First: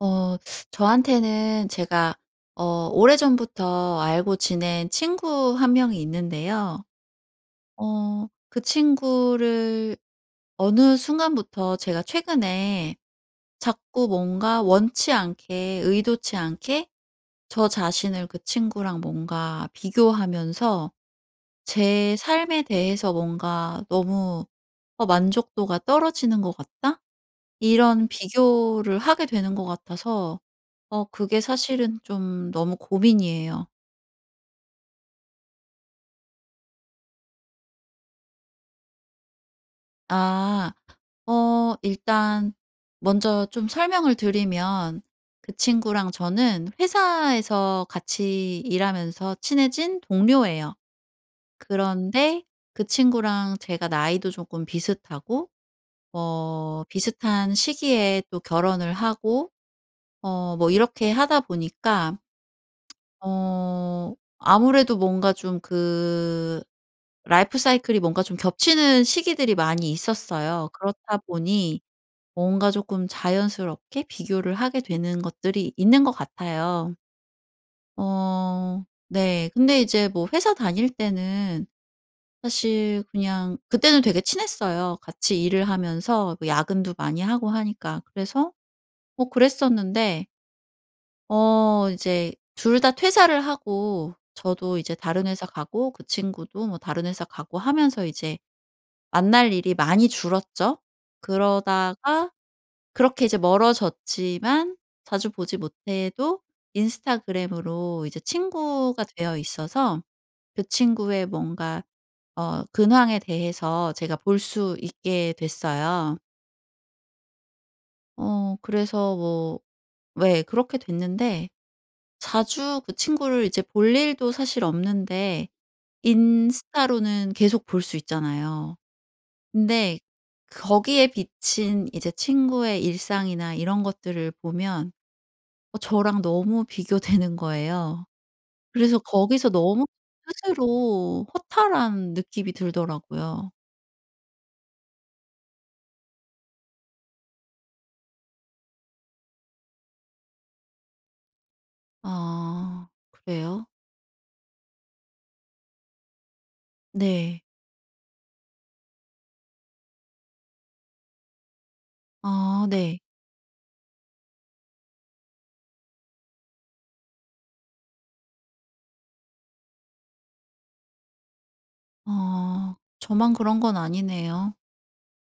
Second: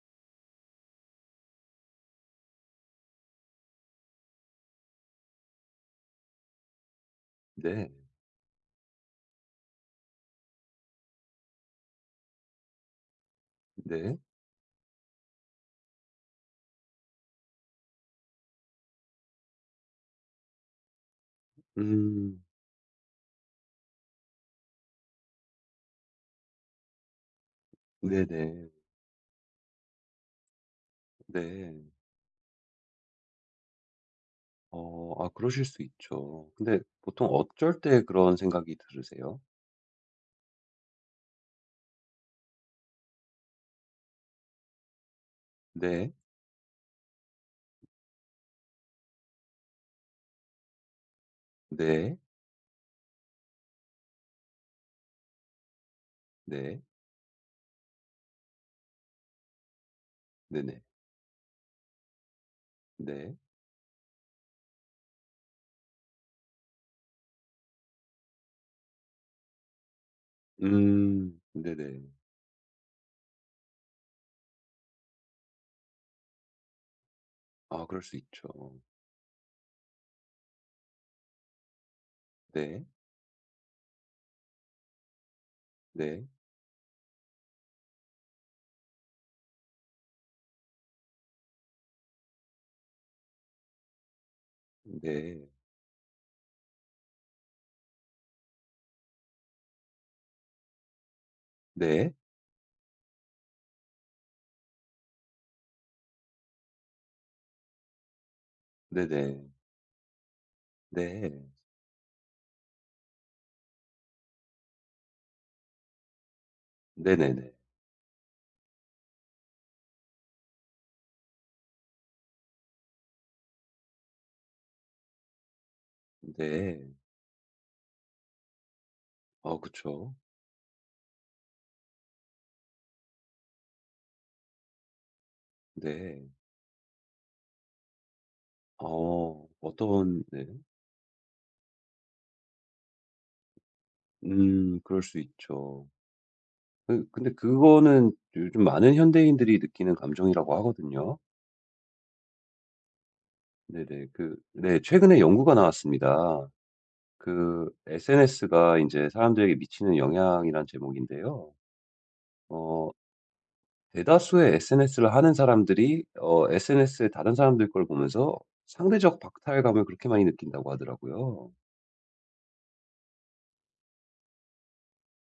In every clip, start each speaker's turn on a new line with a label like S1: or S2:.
S1: 어 저한테는 제가 오래전부터 알고 지낸 친구 한 명이 있는데요.
S2: 네.
S1: 그 친구를 어느 순간부터 제가 최근에 자꾸
S2: 네.
S1: 뭔가 원치 않게 의도치 않게 저 자신을 그 친구랑 뭔가 비교하면서 제
S2: 음.
S1: 삶에 대해서 뭔가 너무 만족도가 떨어지는 것 같다.' 이런
S2: 네네.
S1: 비교를 하게 되는 것 같아서 그게
S2: 네.
S1: 사실은 좀 너무 고민이에요.
S2: 아 그러실 수 있죠. 근데 보통 어쩔 때 그런 생각이 들으세요?
S1: 아 일단 먼저 좀 설명을 드리면 그 친구랑
S2: 네.
S1: 저는 회사에서 같이 일하면서 친해진 동료예요.
S2: 네.
S1: 그런데 그 친구랑 제가 나이도 조금 비슷하고
S2: 네.
S1: 비슷한 시기에 또 결혼을 하고 뭐
S2: 네네.
S1: 이렇게 하다 보니까
S2: 네.
S1: 아무래도 뭔가 좀 그 라이프 사이클이 뭔가 좀 겹치는 시기들이 많이 있었어요. 그렇다
S2: 음.
S1: 보니
S2: 네네.
S1: 뭔가 조금 자연스럽게 비교를 하게 되는 것들이 있는 것 같아요.
S2: 아 그럴 수 있죠.
S1: 어, 네. 근데 이제 뭐 회사 다닐 때는
S2: 네.
S1: 사실 그냥 그때는 되게 친했어요. 같이 일을
S2: 네.
S1: 하면서 뭐 야근도 많이 하고 하니까. 그래서 뭐 그랬었는데 이제 둘 다 퇴사를 하고 저도 이제 다른 회사
S2: 네.
S1: 가고 그 친구도 뭐 다른 회사 가고 하면서 이제 만날 일이 많이 줄었죠.
S2: 네.
S1: 그러다가 그렇게 이제 멀어졌지만 자주 보지 못해도 인스타그램으로 이제 친구가 되어
S2: 네네.
S1: 있어서 그 친구의
S2: 네.
S1: 뭔가 근황에 대해서 제가 볼 수 있게 됐어요.
S2: 네네네.
S1: 그래서 뭐 왜 그렇게 됐는데 자주 그 친구를 이제 볼 일도 사실 없는데
S2: 네.
S1: 인스타로는 계속 볼 수 있잖아요.
S2: 어
S1: 근데
S2: 그쵸.
S1: 거기에 비친 이제 친구의 일상이나 이런 것들을 보면 저랑
S2: 네.
S1: 너무 비교되는 거예요. 그래서
S2: 어
S1: 거기서 너무
S2: 어떤 네.
S1: 스스로 허탈한 느낌이 들더라고요.
S2: 그럴 수 있죠. 근데 그거는 요즘 많은 현대인들이 느끼는 감정이라고 하거든요.
S1: 아, 그래요?
S2: 네네. 네 최근에 연구가 나왔습니다.
S1: 네.
S2: SNS가 이제 사람들에게 미치는 영향이란 제목인데요.
S1: 아,
S2: 어
S1: 네.
S2: 대다수의 SNS를 하는 사람들이 SNS에 다른 사람들 걸 보면서 상대적 박탈감을 그렇게 많이 느낀다고 하더라고요.
S1: 아, 저만 그런 건 아니네요.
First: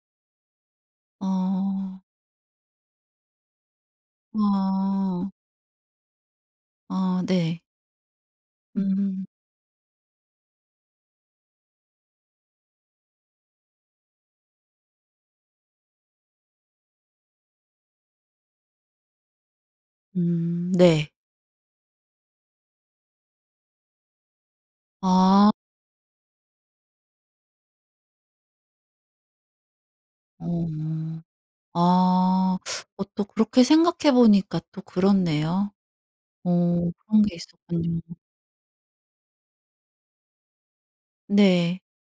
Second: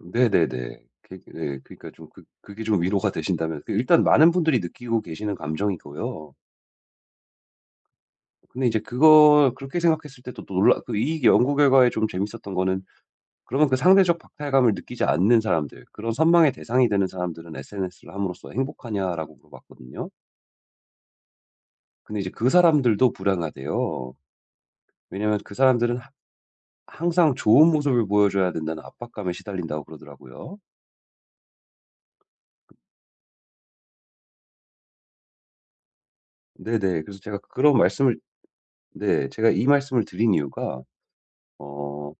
S2: 네네네. 네, 그러니까
S1: 어.
S2: 그게 좀 위로가 되신다면 일단 많은 분들이 느끼고 계시는
S1: 아.
S2: 감정이고요.
S1: 아, 네.
S2: 근데 이제
S1: 음.
S2: 그걸 그렇게 생각했을 때 또 놀라 그 이 연구 결과에 좀 재밌었던 거는 그러면 그 상대적 박탈감을 느끼지 않는 사람들, 그런 선망의 대상이 되는 사람들은 SNS를 함으로써 행복하냐라고 물어봤거든요.
S1: 음, 네.
S2: 근데 이제 그 사람들도 불행하대요. 왜냐면
S1: 아.
S2: 그 사람들은 하 항상 좋은 모습을 보여줘야 된다는 압박감에 시달린다고 그러더라고요.
S1: 어. 아. 또 그렇게 생각해 보니까 또 그렇네요. 어
S2: 네네. 그래서
S1: 그런 게
S2: 제가 그런
S1: 있었군요.
S2: 말씀을 네 제가 이 말씀을 드린 이유가
S1: 네.
S2: 어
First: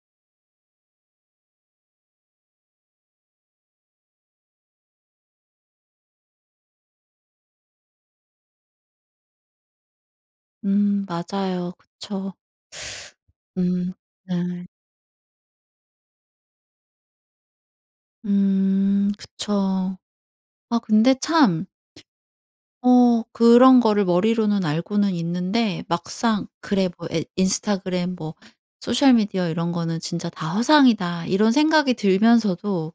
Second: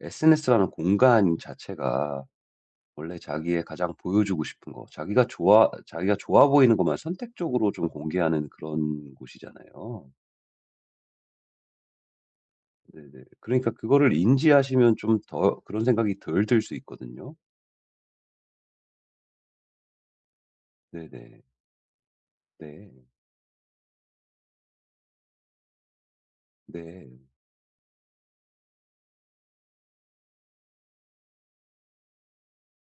S2: SNS라는 공간 자체가 원래 자기의 가장 보여주고 싶은 거, 자기가 좋아 보이는 것만 선택적으로 좀 공개하는 그런 곳이잖아요.
S1: 음, 맞아요. 그쵸.
S2: 네네. 그러니까
S1: 음,
S2: 그거를
S1: 네.
S2: 인지하시면 좀 더 그런 생각이 덜 들 수 있거든요.
S1: 음, 그쵸. 아, 근데
S2: 네네.
S1: 참
S2: 네.
S1: 그런 거를 머리로는 알고는 있는데 막상 '그래 뭐
S2: 네.
S1: 에 인스타그램 뭐 소셜 미디어 이런 거는 진짜 다 허상이다.' 이런 생각이 들면서도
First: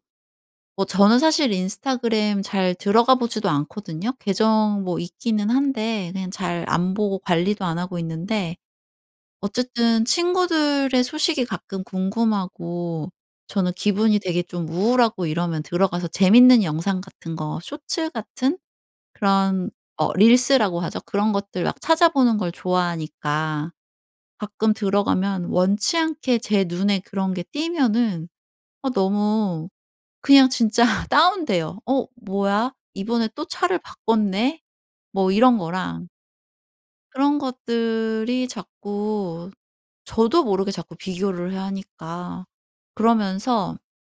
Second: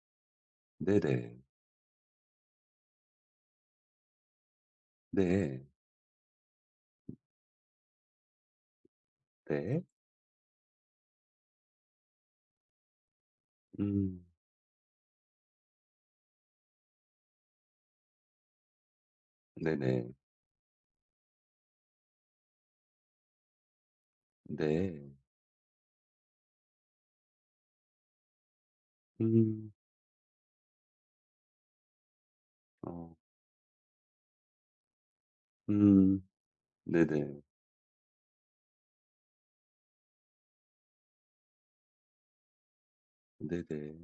S1: 뭐 저는
S2: 네네.
S1: 사실 인스타그램 잘 들어가 보지도 않거든요. 계정 뭐 있기는
S2: 네.
S1: 한데 그냥 잘 안 보고 관리도 안 하고 있는데
S2: 네.
S1: 어쨌든 친구들의 소식이 가끔 궁금하고 저는 기분이
S2: 음.
S1: 되게 좀 우울하고 이러면 들어가서 재밌는 영상 같은 거 쇼츠 같은 그런
S2: 네네.
S1: 릴스라고 하죠. 그런 것들 막 찾아보는 걸 좋아하니까 가끔
S2: 네.
S1: 들어가면 원치 않게 제 눈에 그런 게 띄면은 너무
S2: 음.
S1: 그냥 진짜 다운돼요. '어 뭐야?
S2: 어.
S1: 이번에 또 차를 바꿨네?' 뭐 이런 거랑
S2: 음.
S1: 그런
S2: 네네.
S1: 것들이 자꾸 저도 모르게 자꾸 비교를 하니까 그러면서
S2: 네네.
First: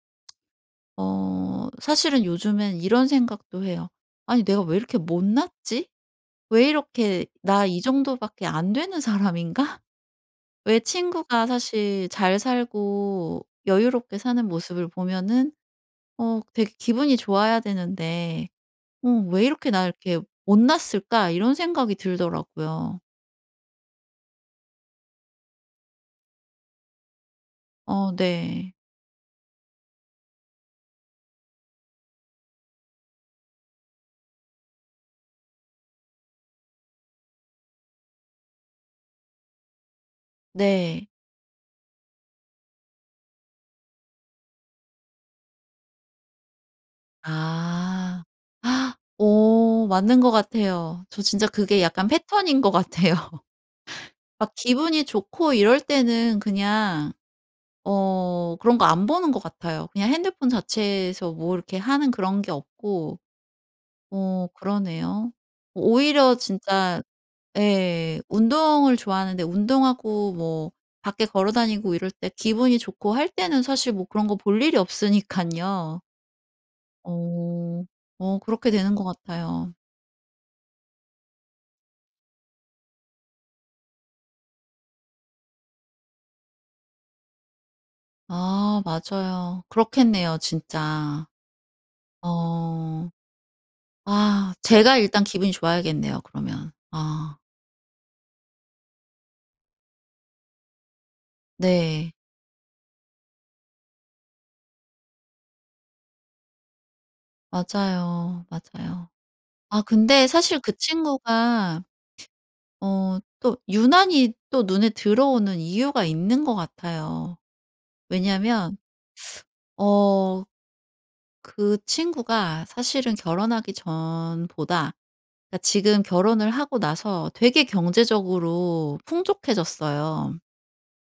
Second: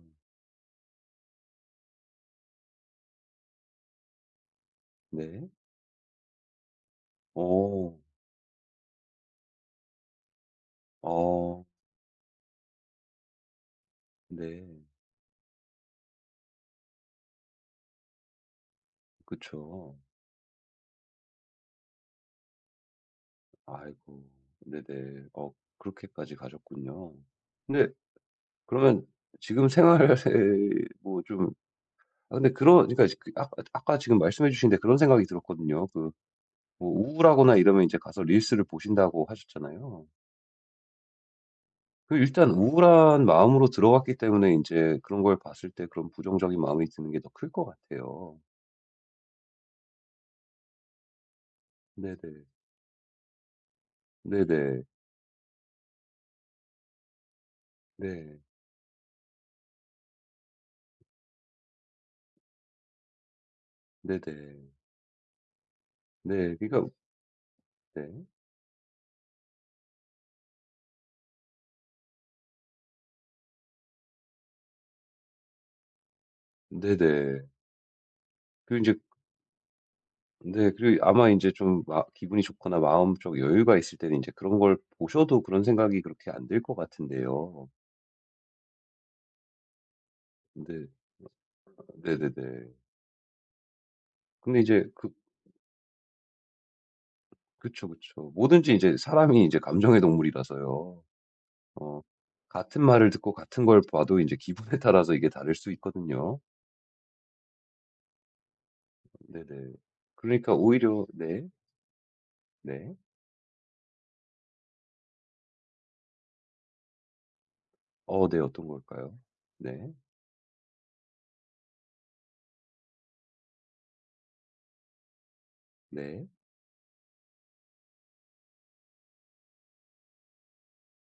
S1: 사실은 요즘엔 이런 생각도 해요. '아니 내가 왜 이렇게
S2: 네.
S1: 못났지? 왜 이렇게 나 이
S2: 어.
S1: 정도밖에 안 되는 사람인가?' 왜 친구가
S2: 어.
S1: 사실 잘 살고 여유롭게 사는
S2: 네.
S1: 모습을 보면은 되게 기분이 좋아야 되는데 '왜 이렇게 나
S2: 그쵸.
S1: 이렇게 못났을까?' 이런 생각이 들더라고요.
S2: 아이고. 네네. 어 그렇게까지 가셨군요. 근데
S1: 어, 네.
S2: 그러면 지금 생활에 뭐 좀 아 근데 그런 그러니까 그 아까 지금 말씀해 주신데 그런 생각이 들었거든요. 뭐 우울하거나 이러면 이제 가서 릴스를 보신다고 하셨잖아요.
S1: 네.
S2: 일단 우울한 마음으로 들어갔기 때문에 이제 그런 걸 봤을 때 그런 부정적인 마음이 드는 게 더 클 것
S1: 아.
S2: 같아요.
S1: 맞는 것 같아요. 저 진짜 그게 약간
S2: 네네.
S1: 패턴인 것 같아요. 막
S2: 네네.
S1: 기분이 좋고 이럴 때는 그냥
S2: 네.
S1: 그런 거 안 보는 것 같아요. 그냥 핸드폰 자체에서 뭐 이렇게 하는 그런 게 없고. 어,
S2: 네네.
S1: 그러네요. 오히려
S2: 네. 그러니까
S1: 진짜
S2: 네.
S1: 예. 운동을 좋아하는데 운동하고 뭐 밖에 걸어 다니고 이럴 때 기분이 좋고 할 때는 사실 뭐 그런 거 볼 일이 없으니깐요.
S2: 네네.
S1: 어. 그렇게
S2: 그리고
S1: 되는
S2: 제
S1: 것 같아요.
S2: 네. 그리고 아마 이제 좀 마 기분이 좋거나 마음적 여유가 있을 때는 이제 그런 걸 보셔도 그런 생각이 그렇게 안 들 것 같은데요.
S1: 아, 맞아요. 그렇겠네요
S2: 근데
S1: 진짜.
S2: 네네네.
S1: 어. 아,
S2: 근데 이제
S1: 제가
S2: 그
S1: 일단 기분이 좋아야겠네요 그러면. 아,
S2: 그쵸, 그쵸. 뭐든지 이제 사람이 이제 감정의 동물이라서요. 어
S1: 네.
S2: 같은 말을 듣고 같은 걸 봐도 이제 기분에 따라서 이게 다를 수 있거든요.
S1: 맞아요, 맞아요.
S2: 네네.
S1: 아, 근데
S2: 그러니까
S1: 사실 그
S2: 오히려 네.
S1: 친구가
S2: 네.
S1: 또 유난히 또 눈에 들어오는 이유가 있는 것 같아요.
S2: 어 네. 어떤
S1: 왜냐하면
S2: 걸까요? 네.
S1: 어 그 친구가 사실은 결혼하기 전보다 그러니까 지금
S2: 네.
S1: 결혼을 하고 나서 되게 경제적으로 풍족해졌어요.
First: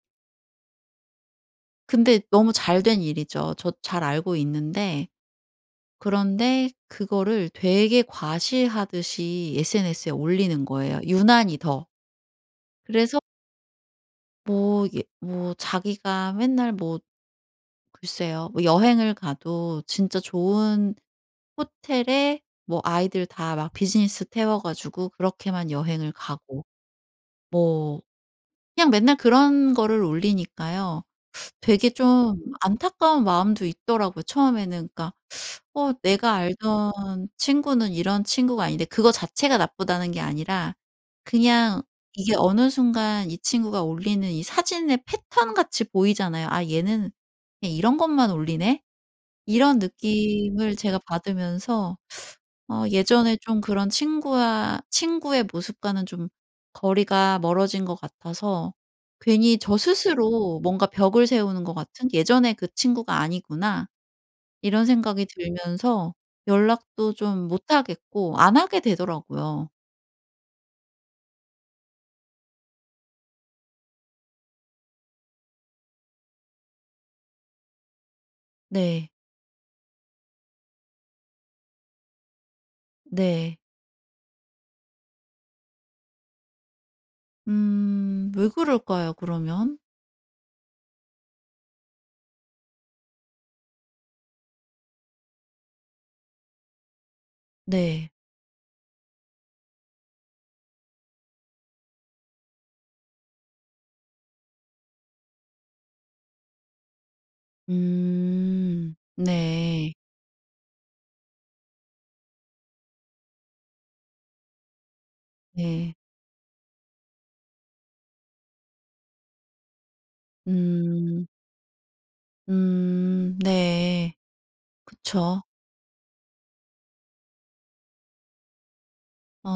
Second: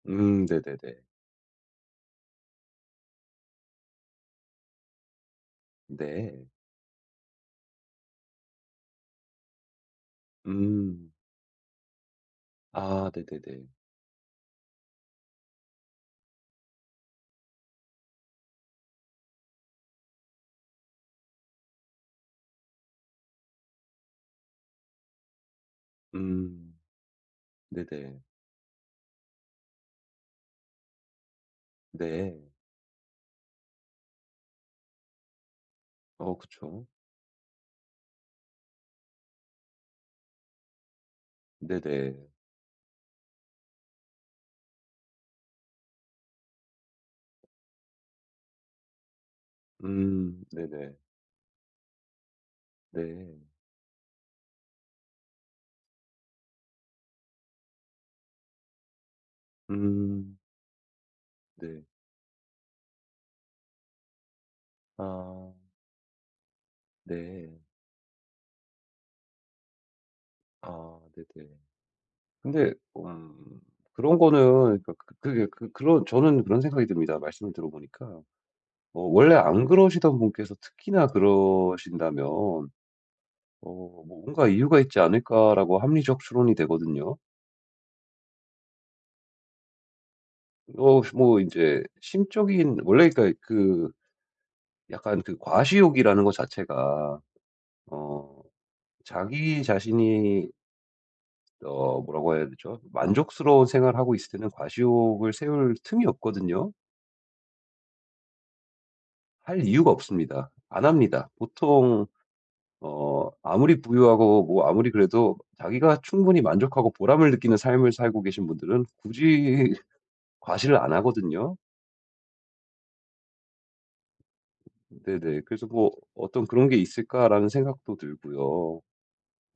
S2: 네네네.
S1: 근데 너무 잘된 일이죠. 저 잘 알고 있는데
S2: 네.
S1: 그런데 그거를 되게 과시하듯이 SNS에 올리는 거예요,
S2: 음.
S1: 유난히 더.
S2: 아
S1: 그래서
S2: 네네네.
S1: 뭐 예 뭐 자기가 맨날 뭐 글쎄요. 뭐 여행을 가도 진짜 좋은 호텔에 뭐 아이들 다 막 비즈니스 태워 가지고 그렇게만 여행을 가고
S2: 음.
S1: 뭐
S2: 네네.
S1: 그냥 맨날 그런 거를 올리니까요. 되게 좀
S2: 네.
S1: 안타까운 마음도 있더라고요 처음에는. 그러니까 '어 내가
S2: 어 그쵸.
S1: 알던 친구는 이런 친구가 아닌데' 그거 자체가 나쁘다는 게 아니라 그냥
S2: 네네.
S1: 이게 어느 순간 이 친구가 올리는 이 사진의 패턴 같이 보이잖아요. '아 얘는 그냥 이런 것만 올리네.' 이런 느낌을
S2: 네네.
S1: 제가 받으면서 예전에
S2: 네.
S1: 좀 그런 친구와 친구의 모습과는 좀 거리가 멀어진 것 같아서 괜히 저
S2: 음
S1: 스스로 뭔가 벽을 세우는 것
S2: 네.
S1: 같은 '예전에 그 친구가 아니구나.' 이런 생각이
S2: 아
S1: 들면서 연락도 좀
S2: 네.
S1: 못 하겠고 안 하게 되더라고요.
S2: 아 네네. 근데 그런 거는 그 그 그게 그 그런 저는 그런 생각이 듭니다. 말씀을 들어보니까 어
S1: 네.
S2: 원래 안 그러시던 분께서 특히나 그러신다면
S1: 네.
S2: 어 '뭔가 이유가 있지 않을까.'라고 합리적 추론이 되거든요.
S1: 음, 왜 그럴까요 그러면?
S2: 어 뭐 이제 심적인 원래 그니까 그 약간 그 과시욕이라는 것 자체가
S1: 네.
S2: 어 자기 자신이 뭐라고 해야 되죠? 만족스러운 생활을 하고 있을 때는 과시욕을 세울 틈이 없거든요.
S1: 음.
S2: 할 이유가
S1: 네.
S2: 없습니다. 안 합니다. 보통 어 아무리 부유하고 뭐 아무리 그래도
S1: 네.
S2: 자기가 충분히 만족하고 보람을 느끼는 삶을 살고 계신 분들은 굳이 과시를 안
S1: 음.
S2: 하거든요.
S1: 음. 네.
S2: 네네.
S1: 그쵸.
S2: 그래서 뭐 '어떤 그런 게 있을까?'라는 생각도 들고요.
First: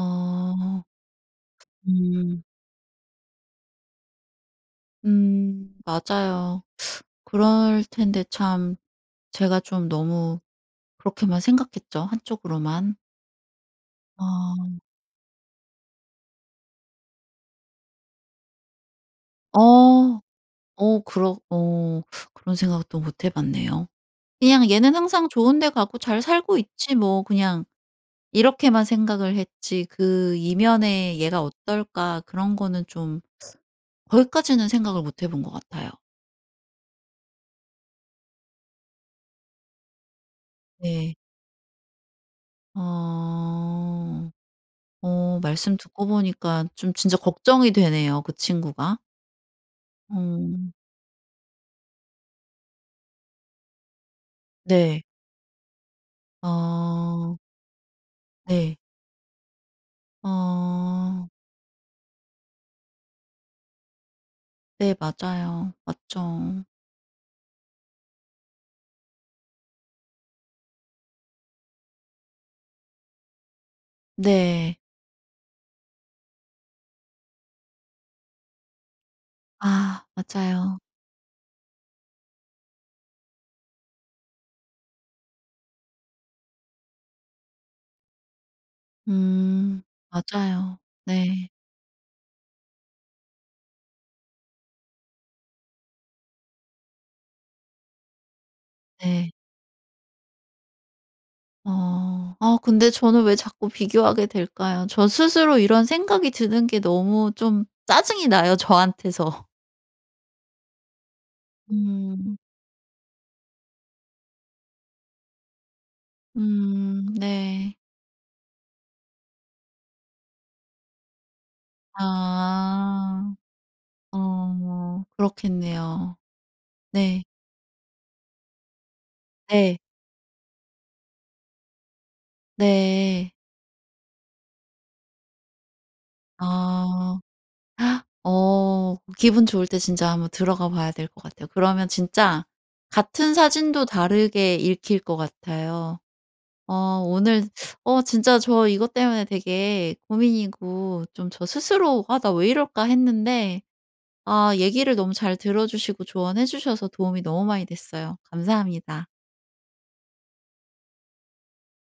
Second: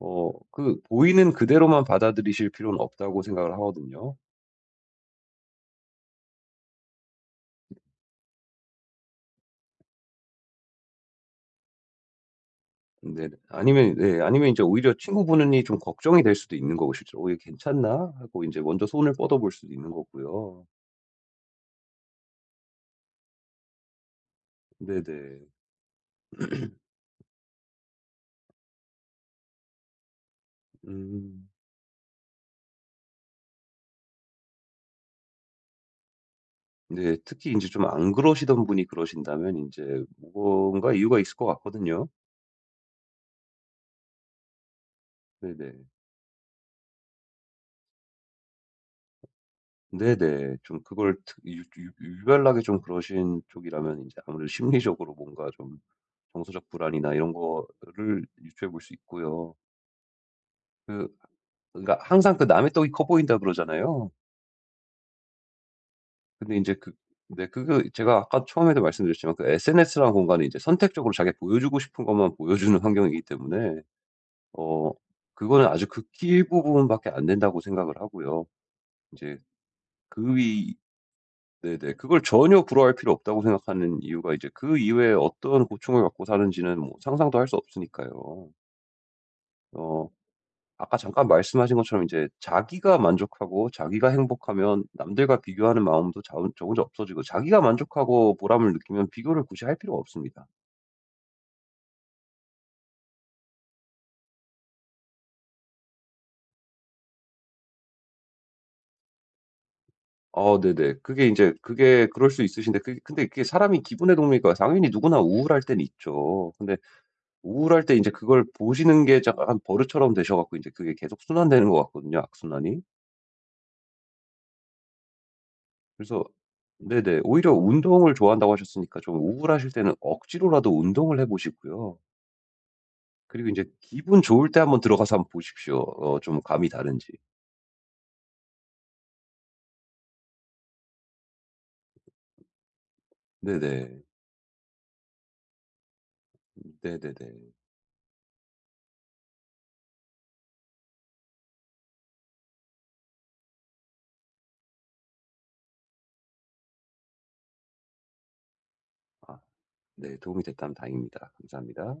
S2: 어 그 보이는 그대로만
S1: 음.
S2: 받아들이실 필요는 없다고 생각을 하거든요.
S1: 음. 맞아요. 그럴 텐데 참 제가 좀 너무 그렇게만 생각했죠, 한쪽으로만.
S2: 네 아니면
S1: 아.
S2: 인제 오히려 친구분이 좀 걱정이 될 수도 있는 거고 실제로 '어 얘 괜찮나?' 하고 인제 먼저 손을 뻗어 볼 수도 있는
S1: 어.
S2: 거고요.
S1: 어 그러 어 그런 생각도 못해 봤네요. 그냥 '얘는 항상
S2: 네네.
S1: 좋은 데 가고 잘 살고 있지 뭐.' 그냥 이렇게만 생각을 했지 그 이면에 '얘가
S2: 음.
S1: 어떨까.' 그런 거는 좀 거기까지는 생각을 못해본 것 같아요.
S2: 네. 특히 인제 좀 안 그러시던 분이 그러신다면 인제 뭔가
S1: 네.
S2: 이유가 있을 것 같거든요.
S1: 어. 말씀
S2: 네네.
S1: 듣고 보니까 좀 진짜 걱정이 되네요, 그 친구가.
S2: 네네.
S1: 음.
S2: 좀 그걸 특 유 유 유별나게 좀 그러신 쪽이라면 인제 아무래도
S1: 네.
S2: 심리적으로 뭔가 좀 정서적 불안이나 이런
S1: 어,
S2: 거를 유추해
S1: 네.
S2: 볼 수 있고요.
S1: 어,
S2: 그 그러니까 항상 그 "남의 떡이 커 보인다." 그러잖아요.
S1: 네, 맞아요.
S2: 근데
S1: 맞죠.
S2: 인제 그 네 그거 제가 아까 처음에도 말씀드렸지만 그 SNS라는 공간이 이제 선택적으로 자기가 보여주고 싶은 것만 보여주는 환경이기 때문에
S1: 네.
S2: 어 그거는 아주 극히 일부분 밖에 안 된다고 생각을 하고요. 인제
S1: 아,
S2: 그 위
S1: 맞아요.
S2: 네네. 그걸 전혀 부러워할 필요 없다고 생각하는 이유가 이제 그 이외에 어떤 고충을 갖고 사는지는 뭐 상상도 할 수 없으니까요.
S1: 음,
S2: 어
S1: 맞아요.
S2: 아까 잠깐
S1: 네.
S2: 말씀하신 것처럼 이제 자기가 만족하고 자기가 행복하면 남들과 비교하는 마음도 자 저고저 없어지고 자기가 만족하고 보람을 느끼면
S1: 네.
S2: 비교를 굳이 할 필요가 없습니다.
S1: 어. 아, 근데 저는 왜 자꾸 비교하게 될까요? 저 스스로 이런 생각이 드는 게 너무 좀 짜증이 나요, 저한테서.
S2: 네네. 그게 이제 그게 그럴
S1: 음.
S2: 수 있으신데 근데 그게 사람이 기분의 동물이니까 당연히 누구나 우울할 때는 있죠. 근데
S1: 음, 네.
S2: 우울할 때 이제 그걸 보시는 게 약간 버릇처럼 되셔 갖고 이제 그게 계속 순환되는 것 같거든요, 악순환이.
S1: 아. 어, 그렇겠네요.
S2: 그래서 네네.
S1: 네.
S2: 오히려 운동을 좋아한다고 하셨으니까 좀 우울하실
S1: 네.
S2: 때는 억지로라도 운동을 해 보시고요.
S1: 네.
S2: 그리고 인제 기분 좋을 때 한번 들어가서 한번 보십시오, 어 좀 감이 다른지.
S1: 아. 어, 기분 좋을 때 진짜 한번 들어가 봐야 될 것 같아요. 그러면 진짜 같은 사진도
S2: 네네.
S1: 다르게 읽힐 것 같아요. 어
S2: 네네네.
S1: 오늘 어 진짜 저 이것 때문에 되게 고민이고 좀 저 스스로 '아 나 왜 이럴까.' 했는데 아, 얘기를 너무 잘 들어 주시고 조언해 주셔서 도움이 너무 많이 됐어요. 감사합니다.
S2: 아 네 도움이 됐다면 다행입니다. 감사합니다.